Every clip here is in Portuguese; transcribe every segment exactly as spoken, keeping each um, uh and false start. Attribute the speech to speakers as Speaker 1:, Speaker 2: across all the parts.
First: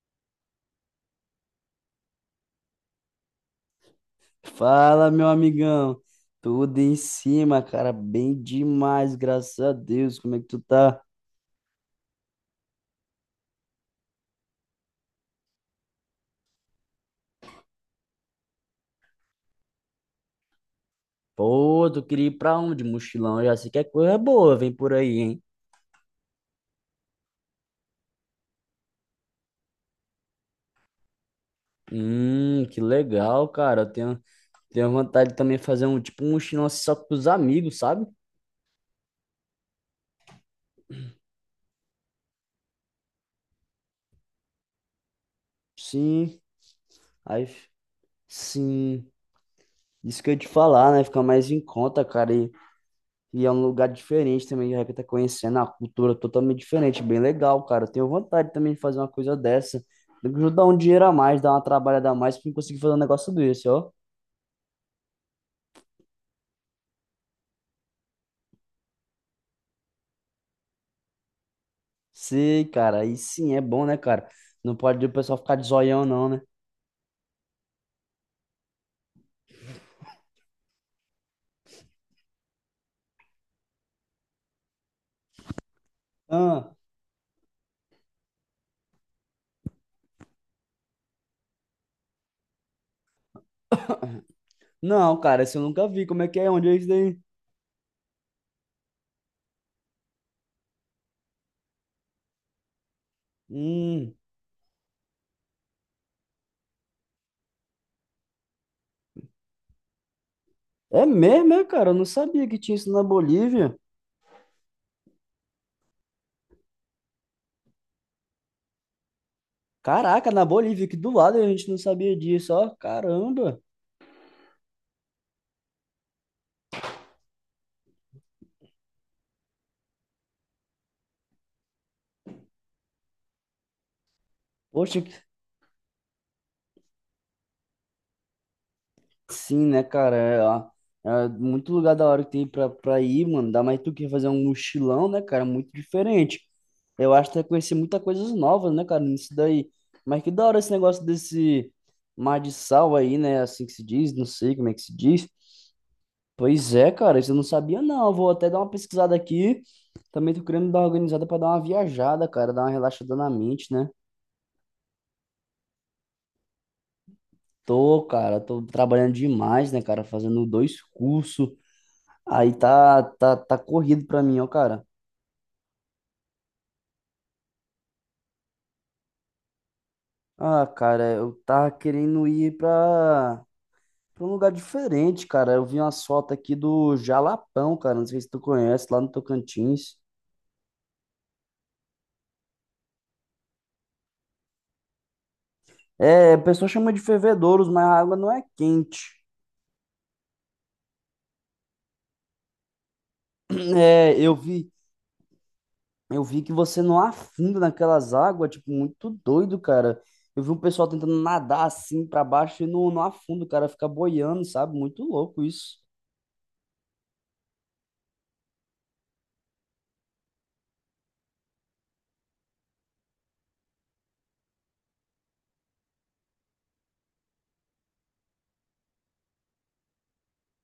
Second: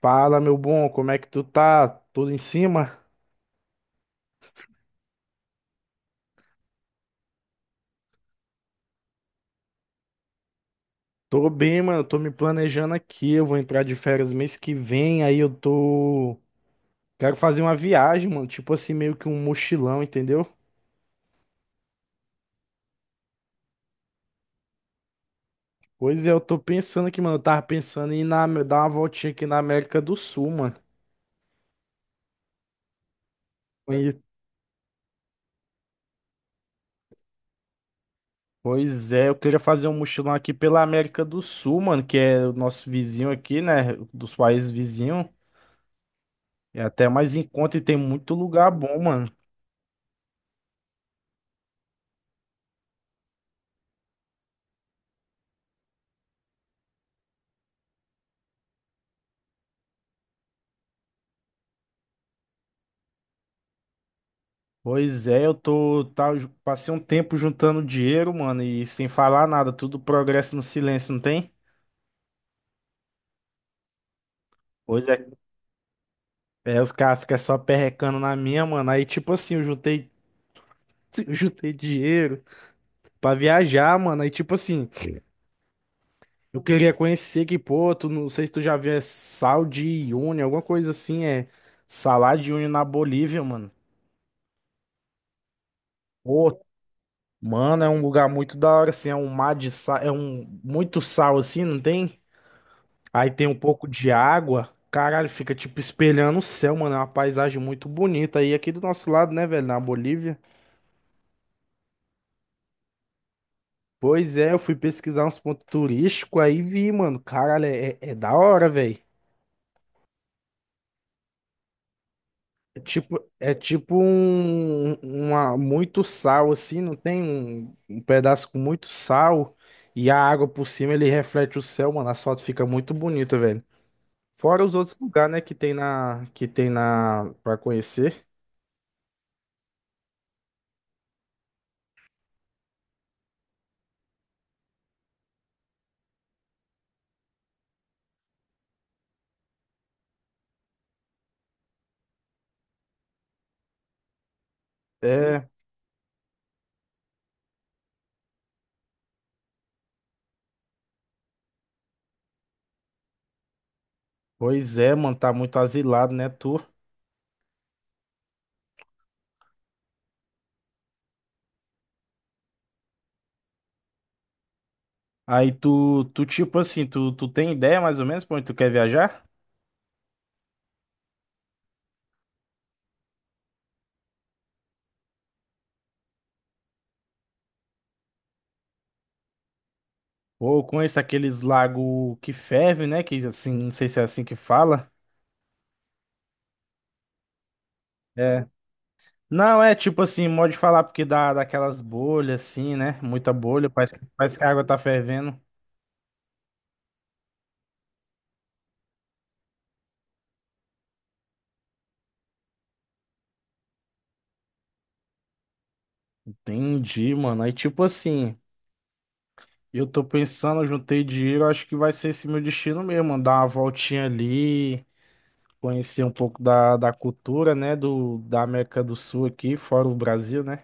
Speaker 1: Fala, meu bom, como é que tu tá? Tudo em cima?
Speaker 2: Fala, meu amigão. Tudo em cima, cara. Bem demais, graças a Deus. Como é que tu tá?
Speaker 1: Tô bem, mano. Tô me planejando aqui. Eu vou entrar de férias mês que vem. Aí eu tô. Quero fazer uma viagem, mano. Tipo assim, meio que um mochilão, entendeu?
Speaker 2: Pô, tu queria ir pra onde, mochilão? Eu já sei que é coisa boa, vem por aí, hein?
Speaker 1: Pois é, eu tô pensando aqui, mano. Eu tava pensando em ir na, dar uma voltinha aqui na América do Sul, mano.
Speaker 2: Hum, que legal, cara. Eu
Speaker 1: Pois
Speaker 2: tenho, tenho vontade de também de fazer um tipo um mochilão assim só com os amigos, sabe?
Speaker 1: pois é, eu queria fazer um mochilão aqui pela América do Sul, mano, que é o nosso vizinho aqui, né? Dos países vizinhos.
Speaker 2: Sim,
Speaker 1: É até mais em
Speaker 2: aí,
Speaker 1: conta e tem muito lugar bom,
Speaker 2: sim.
Speaker 1: mano.
Speaker 2: Isso que eu ia te falar, né? Fica mais em conta, cara. E E é um lugar diferente também, de repente tá conhecendo a cultura totalmente diferente, bem legal, cara. Eu tenho vontade também de fazer uma coisa dessa. Tem que ajudar um dinheiro a mais, dar uma trabalhada a mais pra eu conseguir fazer um negócio desse, ó.
Speaker 1: Pois é, eu tô, tá, ju- passei um tempo juntando dinheiro, mano, e sem falar nada, tudo progresso no silêncio, não tem?
Speaker 2: Sei, cara, aí sim é bom, né, cara? Não pode
Speaker 1: Pois
Speaker 2: o
Speaker 1: é,
Speaker 2: pessoal ficar de zoião, não, né?
Speaker 1: é, os caras ficam só perrecando na minha, mano. Aí, tipo assim, eu juntei, eu juntei dinheiro pra viajar, mano. Aí, tipo assim, eu
Speaker 2: Ah,
Speaker 1: queria conhecer que, pô, tu não sei se tu já viu, é Sal de Uyuni, alguma coisa assim, é Salar de Uyuni na Bolívia, mano.
Speaker 2: não, cara, isso eu nunca vi. Como é que é?
Speaker 1: Pô,
Speaker 2: Onde é isso daí?
Speaker 1: mano, é um lugar muito da hora, assim, é um mar de sal, é um muito sal, assim, não tem? Aí tem um pouco de
Speaker 2: Hum,
Speaker 1: água. Caralho, fica tipo espelhando o céu, mano. É uma paisagem muito bonita, aí aqui do nosso lado, né, velho? Na Bolívia.
Speaker 2: é mesmo, é, cara? Eu não sabia que tinha isso na Bolívia.
Speaker 1: Pois é, eu fui pesquisar uns pontos turísticos aí vi, mano. Caralho, é, é- é da hora, velho.
Speaker 2: Caraca, na Bolívia, aqui do lado a gente não sabia disso, ó.
Speaker 1: É tipo, é
Speaker 2: Caramba.
Speaker 1: tipo um, uma, muito sal, assim, não tem um, um pedaço com muito sal e a água por cima ele reflete o céu, mano. As fotos ficam muito bonita, velho. Fora os outros
Speaker 2: Poxa,
Speaker 1: lugares, né, que tem na, que tem na, pra conhecer.
Speaker 2: sim, né, cara? É, ó, é muito lugar da hora que tem pra, pra ir, mano. Dá mais tu quer fazer um mochilão, né, cara? Muito diferente. Eu acho que vai conhecer muitas coisas novas, né, cara, nisso daí. Mas que da hora esse negócio desse mar de sal aí, né? Assim que se diz, não sei como é que se diz.
Speaker 1: É.
Speaker 2: Pois é, cara, isso eu não sabia, não. Eu vou até dar uma pesquisada aqui. Também tô querendo dar uma organizada pra dar uma viajada, cara, dar uma relaxada na mente, né?
Speaker 1: Pois é, mano, tá muito asilado, né, tu?
Speaker 2: Tô, cara, tô trabalhando demais, né, cara? Fazendo dois cursos. Aí tá, tá, tá corrido pra mim, ó, cara.
Speaker 1: Aí tu, tu tipo assim, tu, tu tem ideia mais ou menos pra onde tu quer viajar?
Speaker 2: Ah, cara, eu tava querendo ir pra, pra um lugar diferente, cara. Eu vi umas fotos aqui do Jalapão, cara. Não sei se tu conhece, lá no Tocantins.
Speaker 1: Ou eu conheço aqueles lagos que ferve, né, que assim, não sei se é assim que fala.
Speaker 2: É, o pessoal chama de fervedouros, mas a água não é
Speaker 1: É.
Speaker 2: quente.
Speaker 1: Não, é tipo assim, modo de falar porque dá daquelas bolhas assim, né? Muita bolha, parece que,
Speaker 2: É, eu
Speaker 1: parece que a água
Speaker 2: vi,
Speaker 1: tá fervendo.
Speaker 2: eu vi que você não afunda naquelas águas, tipo, muito doido, cara. Eu vi um pessoal tentando nadar assim pra baixo e não, não afunda, o cara fica boiando, sabe? Muito louco isso.
Speaker 1: Entendi, mano. Aí tipo assim, eu tô pensando, eu juntei dinheiro, acho que vai ser esse meu destino mesmo, mano, dar uma voltinha ali. Conhecer um pouco da, da cultura, né, do, da América do Sul aqui, fora o Brasil, né?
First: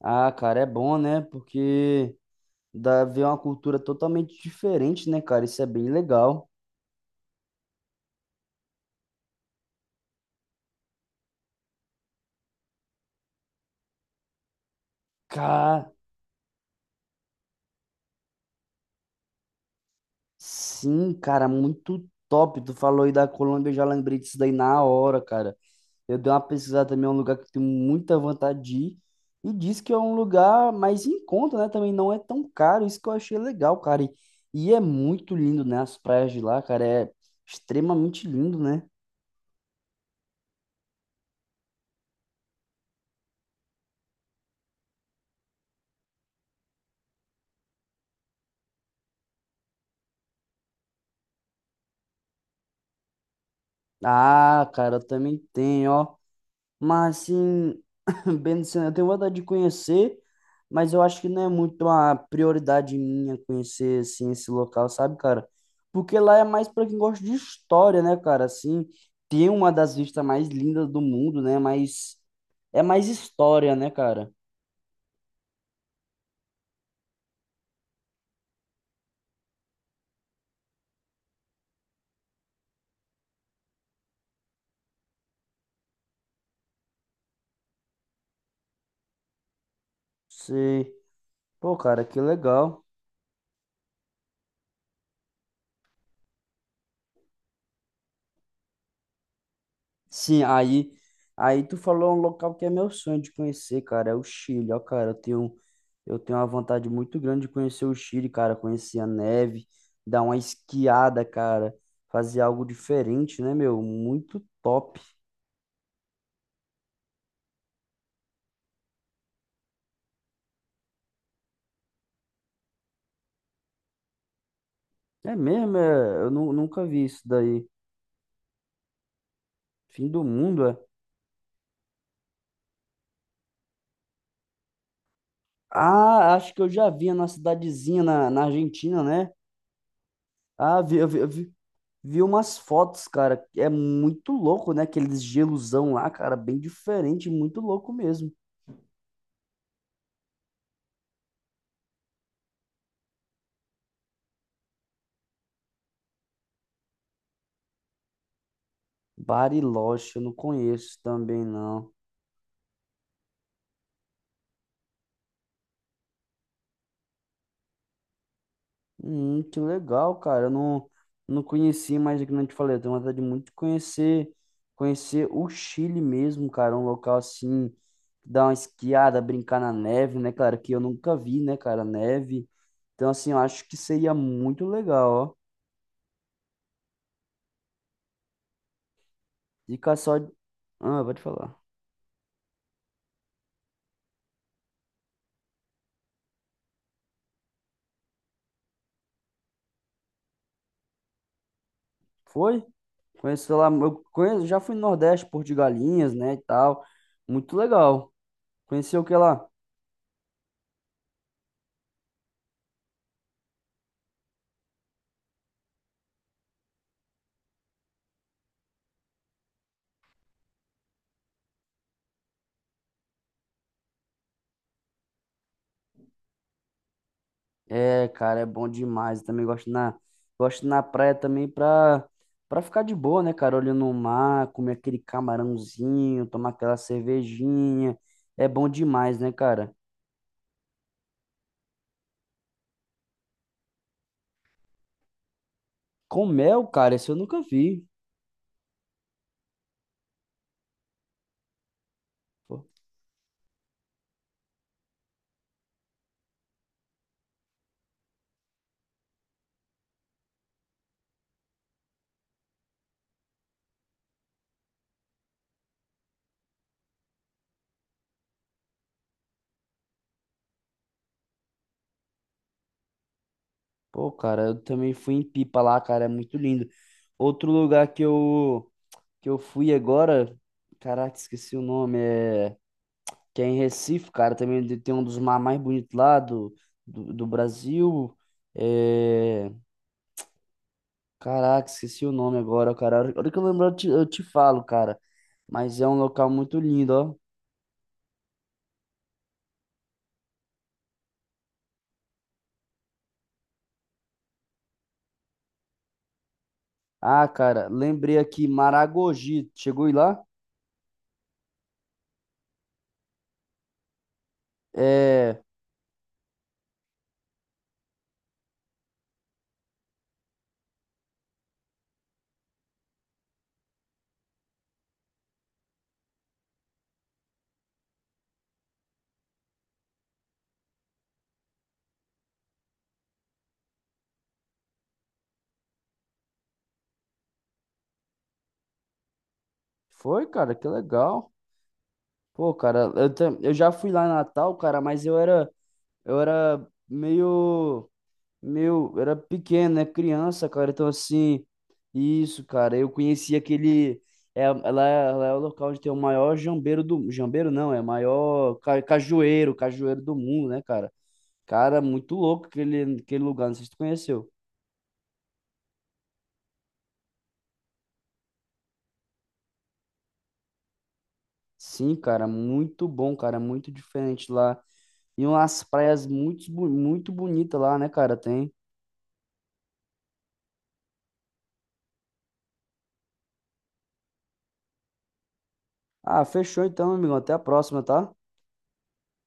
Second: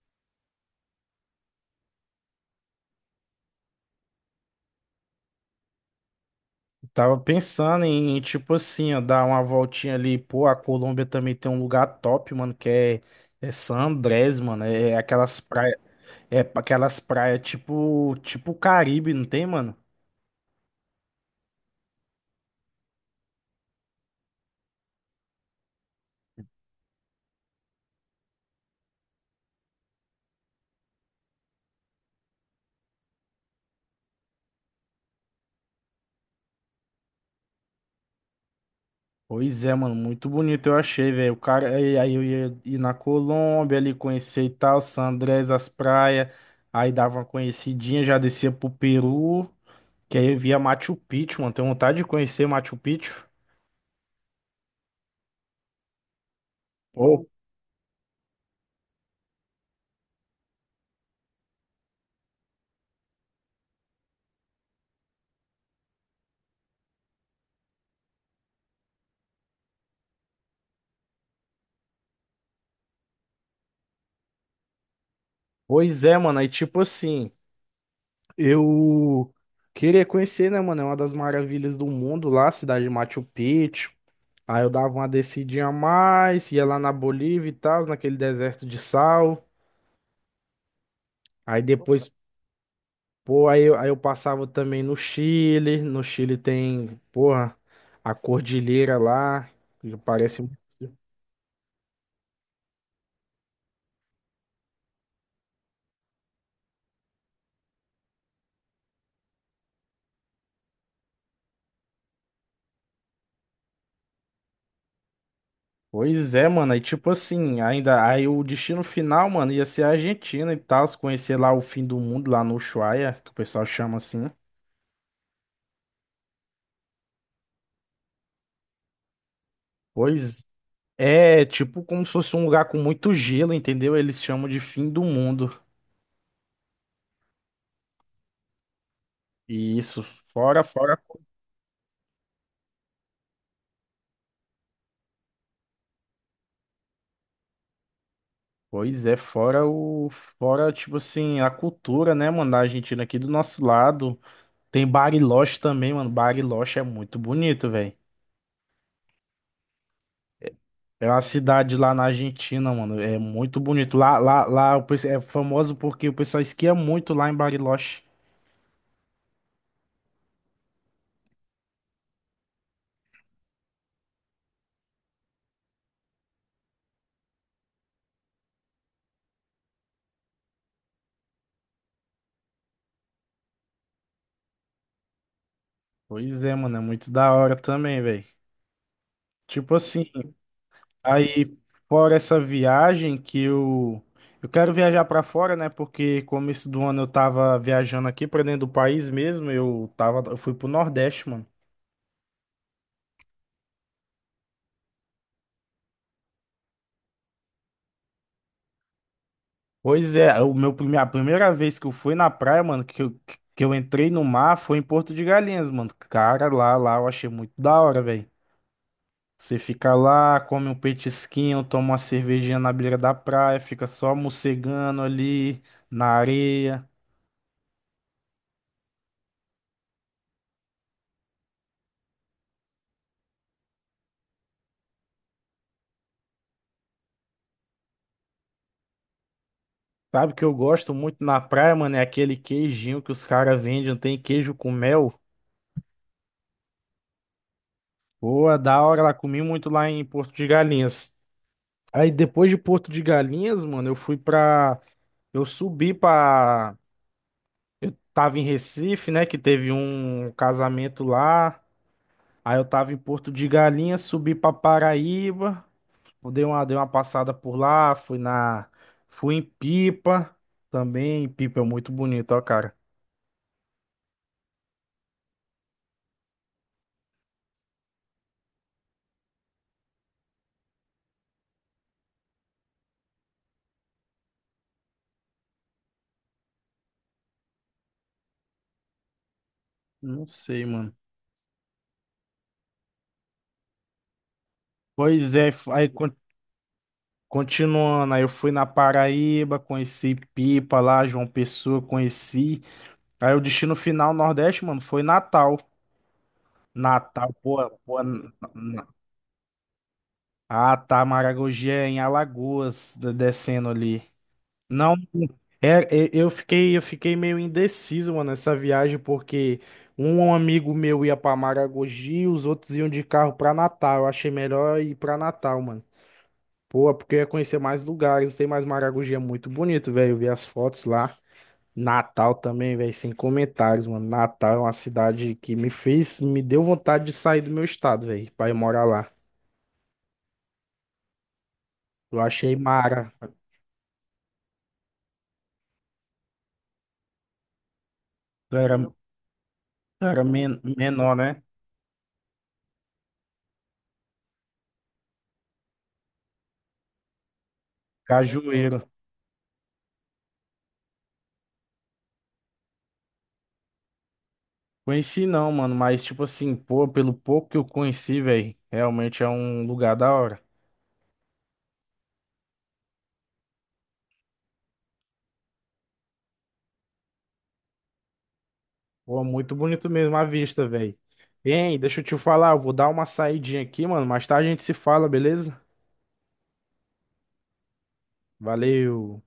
Speaker 2: Ah, cara, é bom, né? Porque. Dá ver uma cultura totalmente diferente, né, cara? Isso é bem legal.
Speaker 1: Tava pensando em, tipo assim, ó, dar uma voltinha ali. Pô, a Colômbia também tem um lugar top, mano, que é, é San Andrés, mano. É é aquelas praias,
Speaker 2: Cara,
Speaker 1: é aquelas praias tipo, tipo Caribe, não tem, mano?
Speaker 2: sim, cara, muito top. Tu falou aí da Colômbia, eu já lembrei disso daí na hora, cara. Eu dei uma pesquisada também, é um lugar que eu tenho muita vontade de ir. E diz que é um lugar mais em conta, né? Também não é tão caro, isso que eu achei legal, cara. E, e é muito lindo, né? As praias de lá, cara, é extremamente lindo, né?
Speaker 1: Pois é, mano, muito bonito eu achei, velho. O cara, aí aí eu ia ir na Colômbia ali, conhecer e tal, San Andrés, as praias. Aí dava uma conhecidinha, já descia pro Peru. Que aí eu via Machu Picchu, mano. Tenho vontade de conhecer Machu Picchu.
Speaker 2: Ah, cara, eu também tenho, ó. Mas
Speaker 1: Pô,
Speaker 2: assim, bem, assim, eu tenho vontade de conhecer, mas eu acho que não é muito uma prioridade minha conhecer assim esse local, sabe, cara? Porque lá é mais para quem gosta de história, né, cara? Assim, tem uma das vistas mais lindas do mundo, né? Mas é mais história, né, cara?
Speaker 1: pois é, mano. Aí, tipo assim, eu queria conhecer, né, mano? É uma das maravilhas do mundo lá, a cidade de Machu Picchu. Aí eu dava uma descidinha a mais, ia lá na Bolívia e tal, naquele deserto de sal.
Speaker 2: Sei.
Speaker 1: Aí
Speaker 2: Pô, cara,
Speaker 1: depois,
Speaker 2: que legal.
Speaker 1: pô, aí, eu- aí eu passava também no Chile. No Chile tem, porra, a cordilheira lá, que parece.
Speaker 2: Sim, aí, aí tu falou um local que é meu sonho de conhecer, cara, é o Chile, ó, cara, eu tenho, eu tenho uma vontade muito grande de conhecer o Chile, cara, conhecer a neve, dar uma esquiada, cara, fazer algo diferente, né, meu? Muito top.
Speaker 1: Pois é, mano. Aí, tipo assim, ainda. Aí o destino final, mano, ia ser a Argentina e tal. Se conhecer lá o fim do mundo, lá no Ushuaia, que o pessoal chama assim.
Speaker 2: É mesmo, é, eu nu- nunca vi isso daí. Fim do
Speaker 1: Pois
Speaker 2: mundo, é?
Speaker 1: é, tipo como se fosse um lugar com muito gelo, entendeu? Eles chamam de fim do mundo.
Speaker 2: Ah, acho que eu já vi na cidadezinha na, na Argentina, né?
Speaker 1: E isso, fora,
Speaker 2: Ah, vi,
Speaker 1: fora.
Speaker 2: eu vi, eu vi, Vi umas fotos, cara, é muito louco, né? Aqueles gelosão lá, cara, bem diferente, muito louco mesmo.
Speaker 1: Pois é, fora o. Fora, tipo assim, a cultura, né, mano, da Argentina aqui do nosso lado. Tem Bariloche também, mano. Bariloche é muito bonito, velho.
Speaker 2: Bariloche, eu não conheço
Speaker 1: É uma
Speaker 2: também,
Speaker 1: cidade
Speaker 2: não.
Speaker 1: lá na Argentina, mano. É muito bonito. Lá, lá, lá o pessoal é famoso porque o pessoal esquia muito lá em Bariloche.
Speaker 2: Hum, que legal, cara, eu não, não conheci, mas é que nem eu te falei, eu tenho vontade muito de conhecer, conhecer o Chile mesmo, cara, um local assim, dar uma esquiada, brincar na neve, né, cara, que eu nunca vi, né, cara, neve. Então, assim, eu acho que seria muito legal, ó.
Speaker 1: Pois é, mano. É muito da hora também, velho. Tipo
Speaker 2: Fica
Speaker 1: assim,
Speaker 2: só... Ah, pode
Speaker 1: aí
Speaker 2: falar.
Speaker 1: fora essa viagem que eu. Eu quero viajar pra fora, né? Porque começo do ano eu tava viajando aqui pra dentro do país mesmo. Eu tava, eu fui pro Nordeste, mano.
Speaker 2: Foi? Conheço lá, eu conheço, já fui no Nordeste, Porto de Galinhas, né, e tal. Muito legal. Conheceu o que lá?
Speaker 1: Pois é, o meu prime- a primeira vez que eu fui na praia, mano, que eu, que eu entrei no mar foi em Porto de Galinhas, mano. Cara, lá, lá eu achei muito da hora, velho. Você fica lá, come um petisquinho, toma uma cervejinha na beira da praia, fica só mocegando ali na areia.
Speaker 2: É, cara, é bom demais. Eu também gosto na, gosto na praia também pra, pra ficar de boa, né, cara? Olhando o mar, comer aquele camarãozinho, tomar aquela cervejinha. É bom demais, né, cara?
Speaker 1: Sabe o que eu gosto muito na praia, mano? É aquele queijinho que os caras vendem, tem queijo com mel.
Speaker 2: Com mel, cara, esse eu nunca vi.
Speaker 1: Pô, é da hora lá, comi muito lá em Porto de Galinhas. Aí depois de
Speaker 2: Pô,
Speaker 1: Porto de Galinhas, mano, eu fui pra. Eu subi pra. Eu tava em Recife, né? Que teve um casamento lá. Aí eu tava em Porto de Galinhas, subi pra Paraíba. Eu dei uma, dei uma passada por lá, fui na, fui em Pipa também. Pipa é muito bonito, ó, cara.
Speaker 2: pô, cara, eu também fui em Pipa lá, cara, é muito lindo. Outro lugar que eu, que eu fui agora, caraca, esqueci o nome, é. Que é em Recife, cara, também de- tem um dos mares mais bonitos lá do, do, do Brasil. É...
Speaker 1: Não sei, mano.
Speaker 2: Caraca, esqueci o nome agora, cara. A hora a hora que eu lembrar, eu te, eu te falo, cara.
Speaker 1: Pois é, f-
Speaker 2: Mas é
Speaker 1: aí
Speaker 2: um
Speaker 1: con-
Speaker 2: local muito lindo, ó.
Speaker 1: continuando, aí eu fui na Paraíba, conheci Pipa lá, João Pessoa, conheci. Aí o destino final Nordeste, mano, foi Natal.
Speaker 2: Ah,
Speaker 1: Natal,
Speaker 2: cara,
Speaker 1: pô, pô.
Speaker 2: lembrei
Speaker 1: n-
Speaker 2: aqui,
Speaker 1: n-
Speaker 2: Maragogi. Chegou aí lá?
Speaker 1: Ah, tá, Maragogi é em Alagoas, de- descendo ali. Não,
Speaker 2: É.
Speaker 1: é, é, eu fiquei, eu fiquei meio indeciso, mano, nessa viagem, porque um amigo meu ia pra Maragogi, os outros iam de carro pra Natal. Eu achei melhor ir pra Natal, mano. Pô, é porque eu ia conhecer mais lugares, tem mais Maragogi, é muito bonito, velho. Eu vi as fotos lá. Natal também, velho, sem comentários, mano. Natal é uma cidade que me fez, me deu vontade de sair do meu estado, velho, pra ir morar lá.
Speaker 2: Foi, cara, que legal.
Speaker 1: Eu achei
Speaker 2: Pô, cara,
Speaker 1: mara.
Speaker 2: eu, tam- eu já fui lá em Natal, cara, mas eu era, eu era meio
Speaker 1: Eu era,
Speaker 2: meu, era pequeno, né?
Speaker 1: eu era
Speaker 2: Criança,
Speaker 1: men-
Speaker 2: cara. Então,
Speaker 1: menor, né?
Speaker 2: assim, isso, cara. Eu conheci aquele. É, ela, é lá é o local onde tem o maior jambeiro do. Jambeiro não, é o maior ca,
Speaker 1: Cajueiro.
Speaker 2: cajueiro, cajueiro do mundo, né, cara? Cara, muito louco aquele, aquele lugar. Não sei se tu conheceu.
Speaker 1: Conheci não, mano, mas tipo assim, pô, pelo pouco que eu conheci, velho, realmente é um lugar da hora.
Speaker 2: Sim, cara, muito bom, cara. Muito diferente lá. E umas praias muito, bu- muito bonitas lá, né, cara? Tem.
Speaker 1: Pô, muito bonito mesmo a vista, velho. Hein, deixa eu te falar, eu vou dar uma saidinha aqui, mano, mais tarde a gente se fala, beleza?
Speaker 2: Ah, fechou então, meu amigo. Até a próxima, tá?
Speaker 1: Valeu.